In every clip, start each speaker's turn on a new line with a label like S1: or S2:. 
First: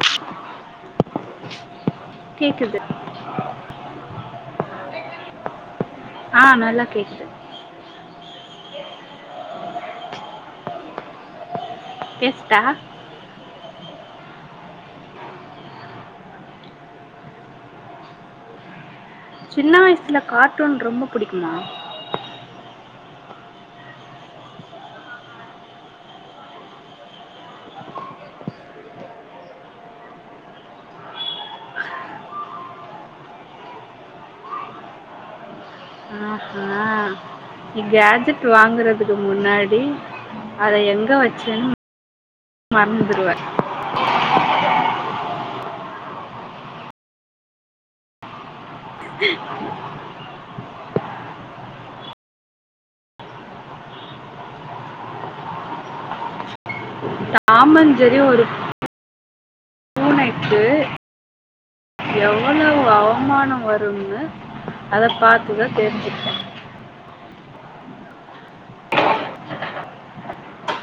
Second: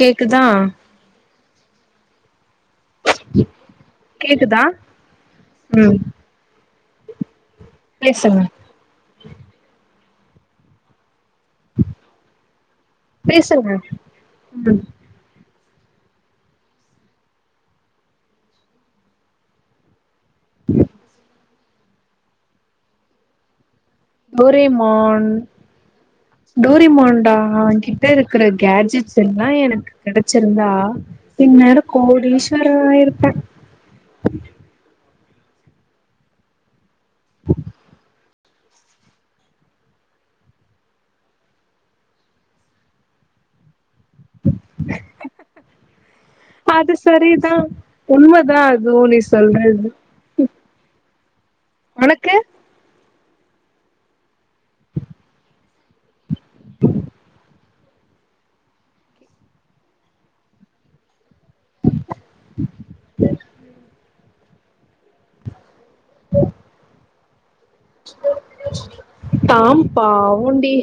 S1: கேக்குதா
S2: கேக்குது
S1: கேக்குதா ம்
S2: ஆ நல்லா கேக்குது
S1: பேசுங்க
S2: பேஸ்டா
S1: பேசுங்க ம்
S2: சின்ன வயசுல கார்ட்டூன் ரொம்ப புடிக்குமா
S1: டோரிமாண் டோரிமாண்டா அவ கிட்ட இருக்கிற கேஜெட்ஸ் எல்லாம் எனக்கு கெடைச்சிருந்தா இந்நேரம் கோடீஸ்வரா ஆயிருப்பேன்
S2: ஆஹா நீ கேஜெட் வாங்குறதுக்கு முன்னாடி அத எங்க வச்சேன்னு மறந்துருவேன்
S1: அது சரிதான் உண்மதான் தோழி சொல்றது உனக்கு
S2: டாமன் ஜரி ஒரு விட்டு
S1: [unintelligible]
S2: அவமானம் வரும்னு அத பாத்துக்க தேரிஞ்சிட்டங்க
S1: தாம்பாவண்டி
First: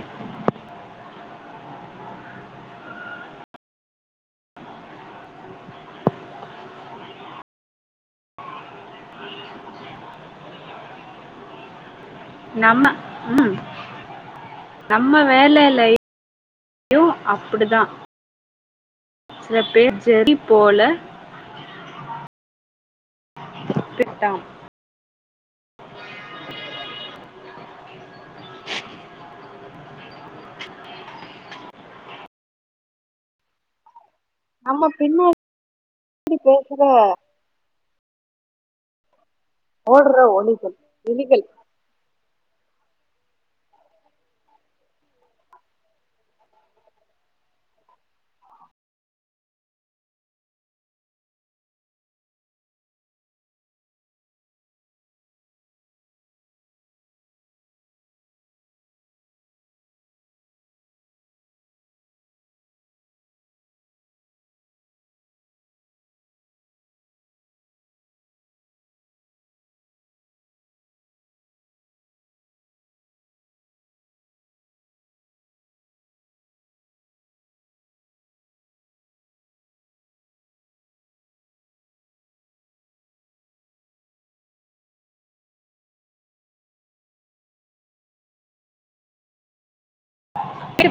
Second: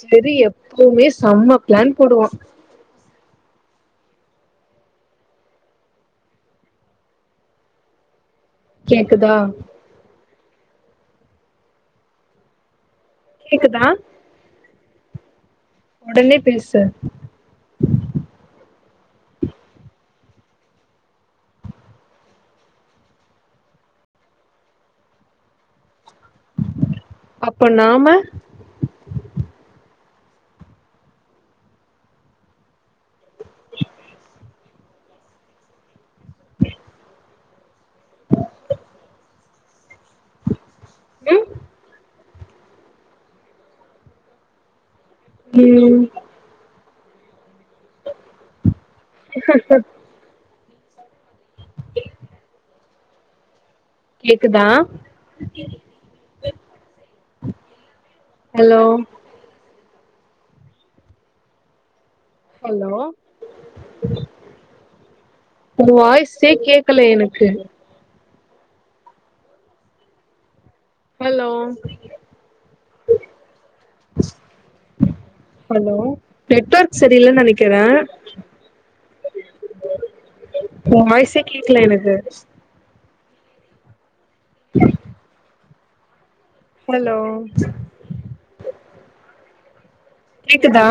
S1: செரி எப்பவுமே செம்ம பிளான் போடுவான் கேக்குதா
S2: நம்ம ம்
S1: கேக்குதா
S2: நம்ம வேல
S1: உடனே பேசு ட்ட
S2: ம் அப்பிடிதா சில பேர் ஜெடி போல விட்டுட்டன்
S1: அப்ப நாம
S2: ஆமா பின்னால எப்டி பேசுற ஒடுகிற ஒலிக்கல் விணிகள்
S1: ம் உம் கெட்செட் போட் கேக்குதா ஹலோ ஹலோ உங்க வாய்ஸே கேக்கல எனக்கு ஹலோ ஹலோ நெட்வர்க் சரியிலனு நினக்கிறேன் உன் வாயிஷே கேக்கல எனக்கு ஹலோ கேக்குதா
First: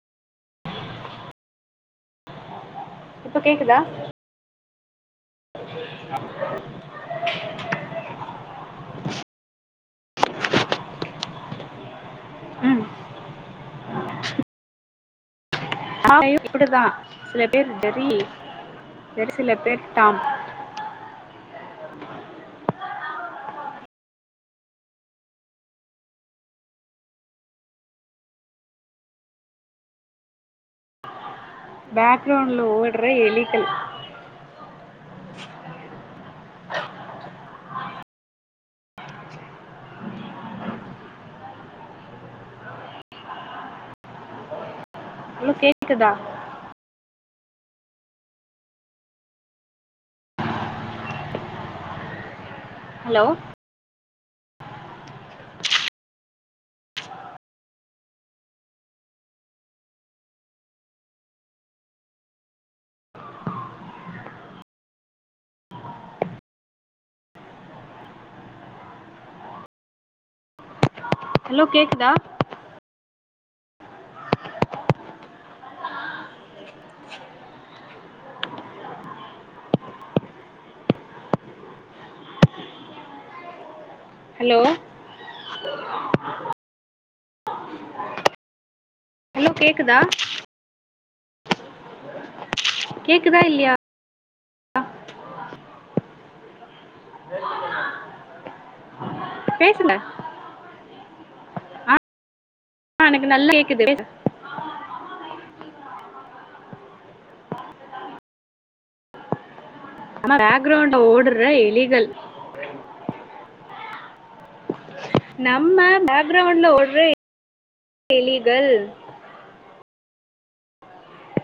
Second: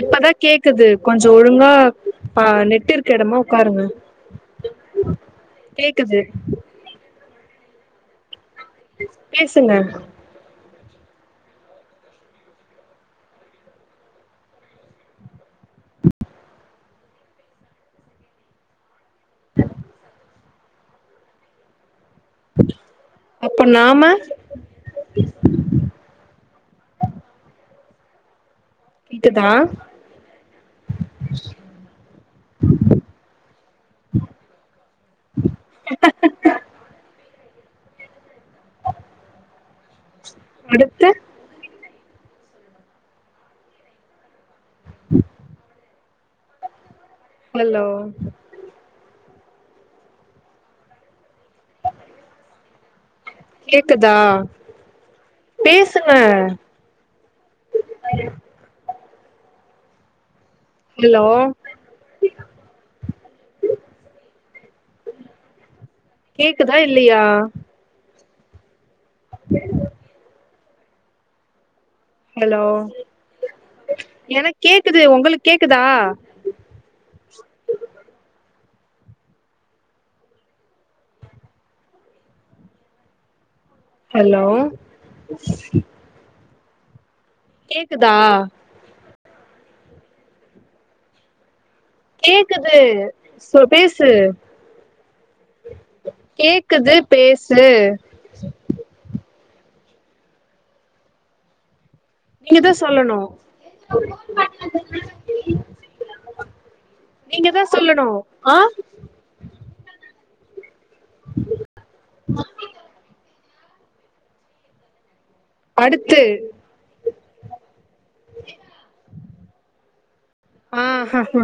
S1: இப்பதான் கேக் கேக்குது கொஞ்சம் ஒழுங்கா ஆஹா நெட் நெட் இருக்க
S2: இப்ப
S1: எடமா
S2: கேக்குதா
S1: உக்காருங்க கேக்குது கேக்குது பேசுங்க
S2: ம் நா இப்டிதான் சில பேர் டெரி வேறு சில பேர் டாம்
S1: அப்ப நாம கேக்குதா
S2: பேக்கிரவுண்ட்ல ஓடுற எலிக்கல் [inaudible]
S1: ச் அடுத்து
S2: ஹலோ கேக்குதா
S1: ஹல்லோ
S2: ஹலோ
S1: கேக்குதா பேசுங்க ஹலோ கேக்குதா இல்லயா ஆஹா போசு ஒகே
S2: ஹலோ கேக்
S1: ஹலோ எனக்கு கேக்குது உங்களுக்கு கேக்குதா ஹலோ [inaudible] கேக்குதா
S2: ஹாலோ கேக்குதா
S1: கே இருக்குது
S2: கேக்குதா
S1: சு
S2: இல்லையா
S1: பேசு கே இருக்குது பேசு [inaudible]
S2: பேசல
S1: நீங்கதான் சொல்லணும்
S2: எனக்கு நல்லா கேக்குது பேசு
S1: நீங்க தான் சொல்லணும் ஆ
S2: [unintelligible] கிரவுண்ட்ல ஓடுற எலிகள் நம்ம
S1: அடுத்து
S2: பேக்கிரவுண்ட்ல ஒட்ற எலிகள்
S1: ஆஹா ஹா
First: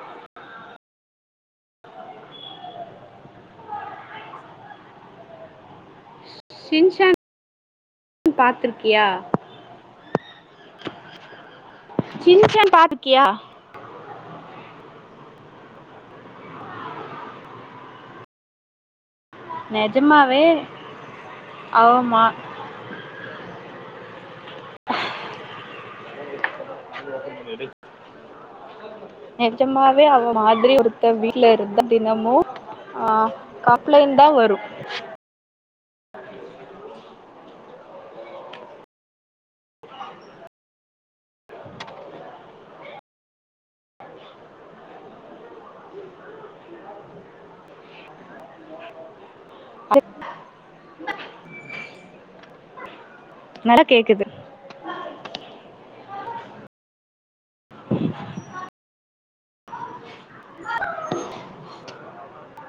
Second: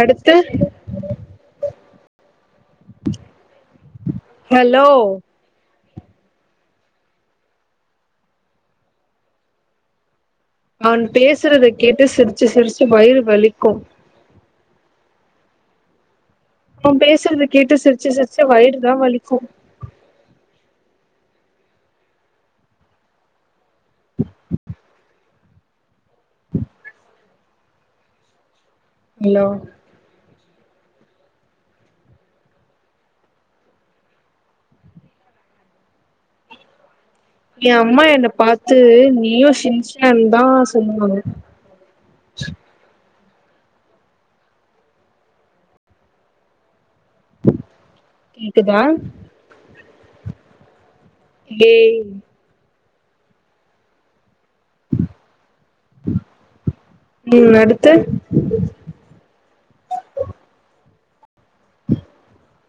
S1: அடுத்து ஹலோ
S2: ஷின்ஷான் பாத்திருக்கியா
S1: அவன் பேசுறதுக்கு கேட்டு சிரிச்சு
S2: ஷின்சான்
S1: சிரிச்சு வயிறு
S2: பாத்திருக்கியா
S1: வலிக்கு அவ பேசுறத கேட்டு சிரிச்சு சிரிச்சு வயிறுதா வலிக்கு
S2: நெஜமாவே ஆவ மா
S1: [inaudible]
S2: [inaudible]
S1: ஹலோ
S2: நெஜமாவே அவ மாதிரி ஒருத்த வீடல இருந்த தினமும் அ காப்ளைன் தான் வரும்
S1: என் அம்மா என்னை பாரத்து நீயும் சினிச்சன்னு தான் சொல்லுவாங்க கேக்குதா டேய்
S2: நல்லா கேக்குது
S1: ம் அடுத்து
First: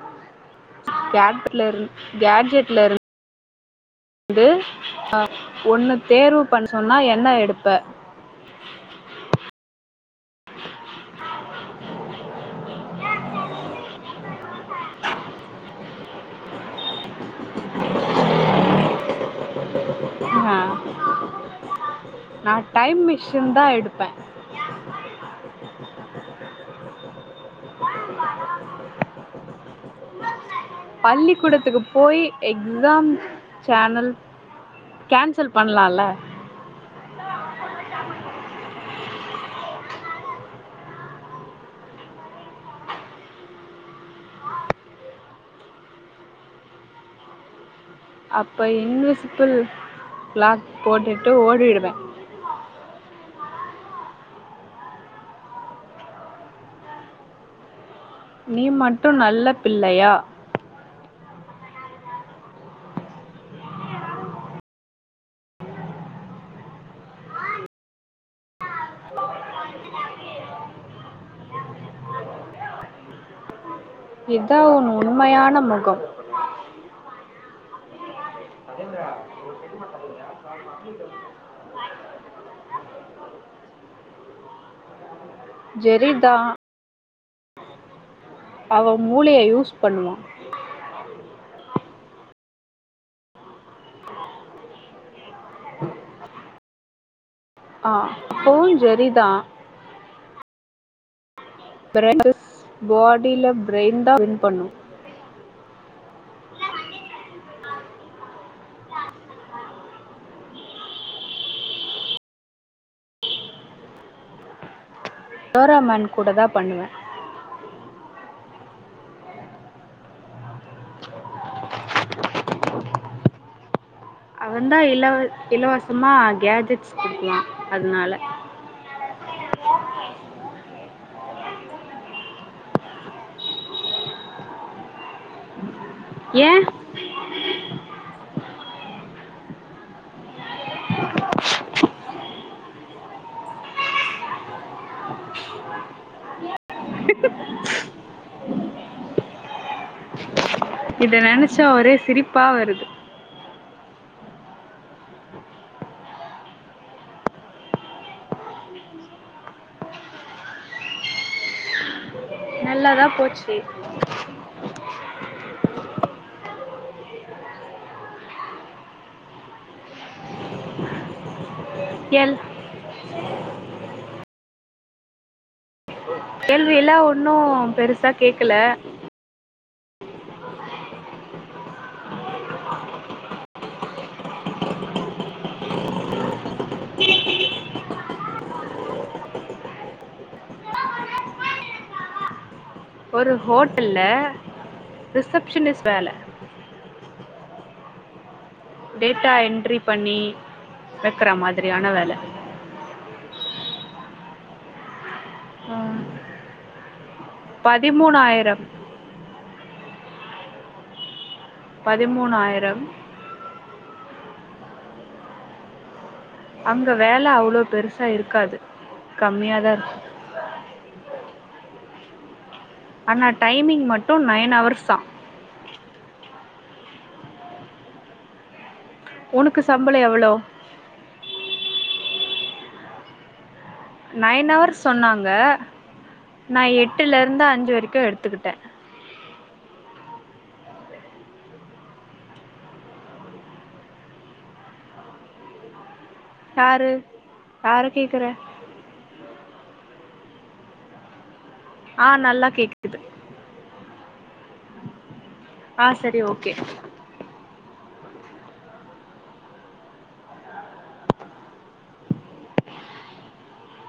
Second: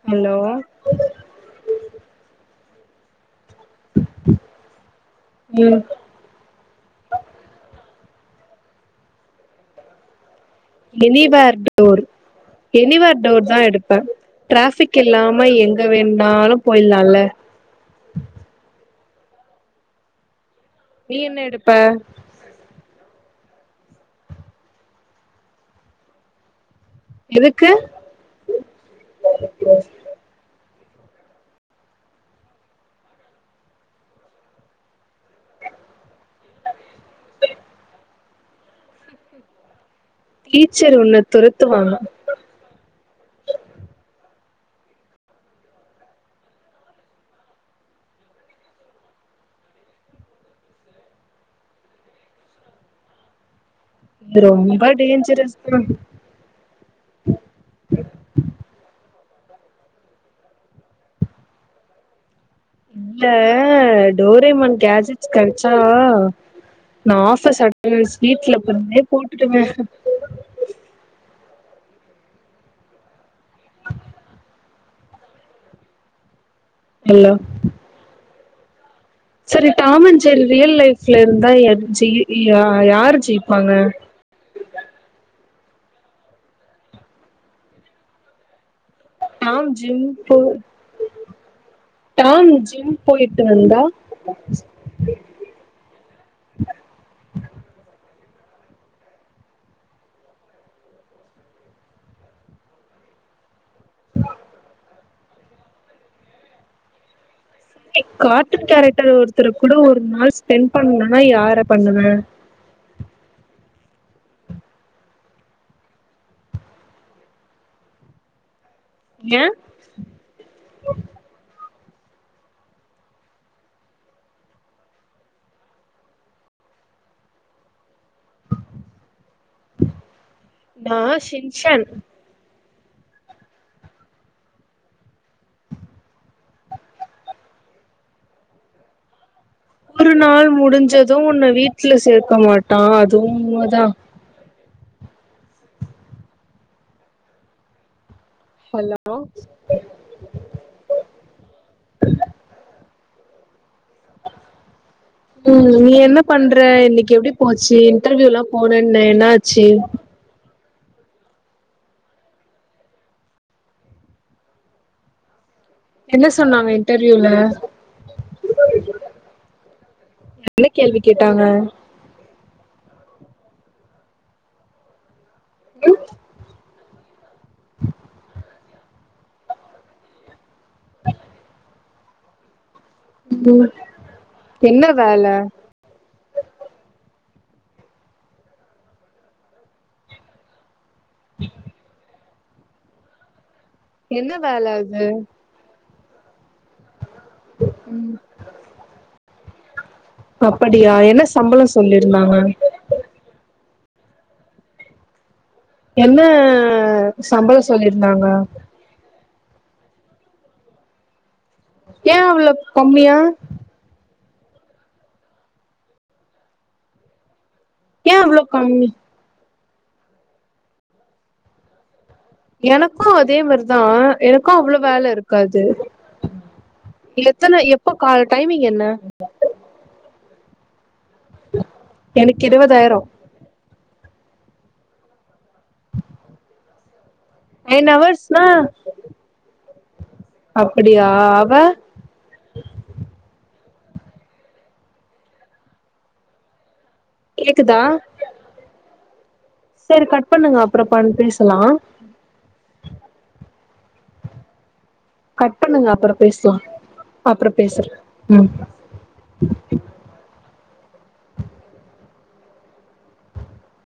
S1: ஹலோ
S2: கேஜட்ல இரு கே்ஜெட்ல இருந்து ந்து அ
S1: ம்
S2: ஒண்ண தேர்வு பண்ண சொன்னா என்ன எடுப்ப
S1: எனிவே டோர் எனிவே டோர் தான் எடுப்பேன் டிராபிக் இல்லாம எங்க வேணாலும் போயலாம்ல
S2: ஆ
S1: நீ என்ன எடுப்ப
S2: நா டைம் மிஷின்தா எடுப்பே
S1: எதுக்கு
S2: பள்ளிக்கூடத்துக்கு போய் எக்ஸாம் சேனல் கேன்சல் பண்ணலாம்ல
S1: டீச்சர் உன்ன துரத்துவாங்க
S2: அப்போ இன்விசிபில் லாக் போட்டுட்டு ஒடிடுவே
S1: நீ ரொம்ப டேஞ்சரஸ்தா
S2: நீ மட்டும் நல் நல்ல பிள்ளையா
S1: இல்ல டோரேமான் கேஜட்ஸ் கெடைச்சா நா ஆஃபிஸ் அட்னன்ஸ் வீட்ல இருந்தே போட்டுடுவே
S2: இதான் உன் உண்மயான முகம்
S1: ஹலோ செரி டாமஞ்சரி ரியல் லைப்ல இருந்தா யாரு ஜெயிப்பாங்க
S2: ஜெரி தான் அவ மூளைய
S1: டாம்
S2: யூஸ் பண்ணுவா
S1: டான் ஜிம் போயிட்டு வந்தா
S2: ஆ அப்போவு ஜெரிதா அப்ற [unintelligible] பாடில டிரையின்தா வின் பண்ணு
S1: கார்ட்டுன் கேரக்டர் ஒருத்தரு கூட ஒரு நாள் ஸ்பெண்ட் பண்ணனுன்னா யார பண்ணுவ
S2: டோராமான் கூடதா பண்ணுவே
S1: ஏன்
S2: அவந்தா இல இலவசமா கேட்ஜெட்ஸ் குடுக்குவா அதனால
S1: நா சின்ஷென்
S2: ஏன்
S1: ஒரு நாள் முடிஞ்சது உன்ன வீட்டுல சேக்க மாட்டா அதுவு உண்மைதா ஹலோ
S2: இத நெனைச்சா ஒரே சிரிப்பா வருது
S1: உம் நீ என்ன பண்ற இன்னைக்கி எப்டி போச்சு இன்டர்வியூ எல்லாம் போனேன்ன என்னாச்சு
S2: நல்லாதா போச்சு
S1: என்ன சொன்னாங்க இன்டர்வியூல என்ன கேள்வி கேட்டாங்க
S2: எல்
S1: அ
S2: கேள்வி எல்லா ஒன்னும் பெருசா கேக்கல
S1: உ என்ன வேல [unintelligible]
S2: ஒரு ஹோட் இல்ல
S1: என்ன வேல அது
S2: ரிசப்ஷனிஸ்ட் வேல
S1: உம்
S2: டேட்டா என்ரி
S1: அப்படியா என்ன சம்பளம்
S2: வேலை
S1: சொல்லிருந்தாங்க என்ன சம்பளம் சொல்லியிருந்தாங்க
S2: பதிமூணாயிரம்
S1: ஏன் அவ்வளவு
S2: பதிமூணாயிரம்
S1: கம்மியா
S2: அங்க வேலை அவ்ளோ பெருசா
S1: ஏ அவ்ளோ
S2: இருக்காது
S1: கம்மி
S2: கம்மிய தான் இருக்கும்
S1: எனக்கும்
S2: ஆனா
S1: அதே
S2: டைமிங்
S1: மாதிரிதான்
S2: மட்டும் நைன்
S1: எனக்கும் அவ்வளவு
S2: ஹவர்ஸ் தான்
S1: வேல இருக்காது எத்தனை எப்போ கால டைமிங் என்ன
S2: உனக்கு சம்பளம் எவ்ளோ
S1: எனக்கு இருவதாயிரம்
S2: நைன் ஹார்ஸ் சொன்னாங்க ந எட்டு வீட்லருந்து அஞ்சு
S1: நைன்
S2: வரைக்கும்
S1: ஹவர்ஸ்னா
S2: எடுத்துக்கிட்டேன்
S1: அப்படியா அவ
S2: ஆறு
S1: கேக்குதா
S2: ஆற கேக்குற
S1: சேரி கட் பண்ணுங்க அப்புறம் பேச
S2: ஆஹ் நல்லா கேக்குது
S1: கட் பண்ணுங்க
S2: ஆ
S1: அப்புறம்
S2: சரி ஓகே
S1: பேசலாம் அப்புறம் பேசுறேன் உஹம்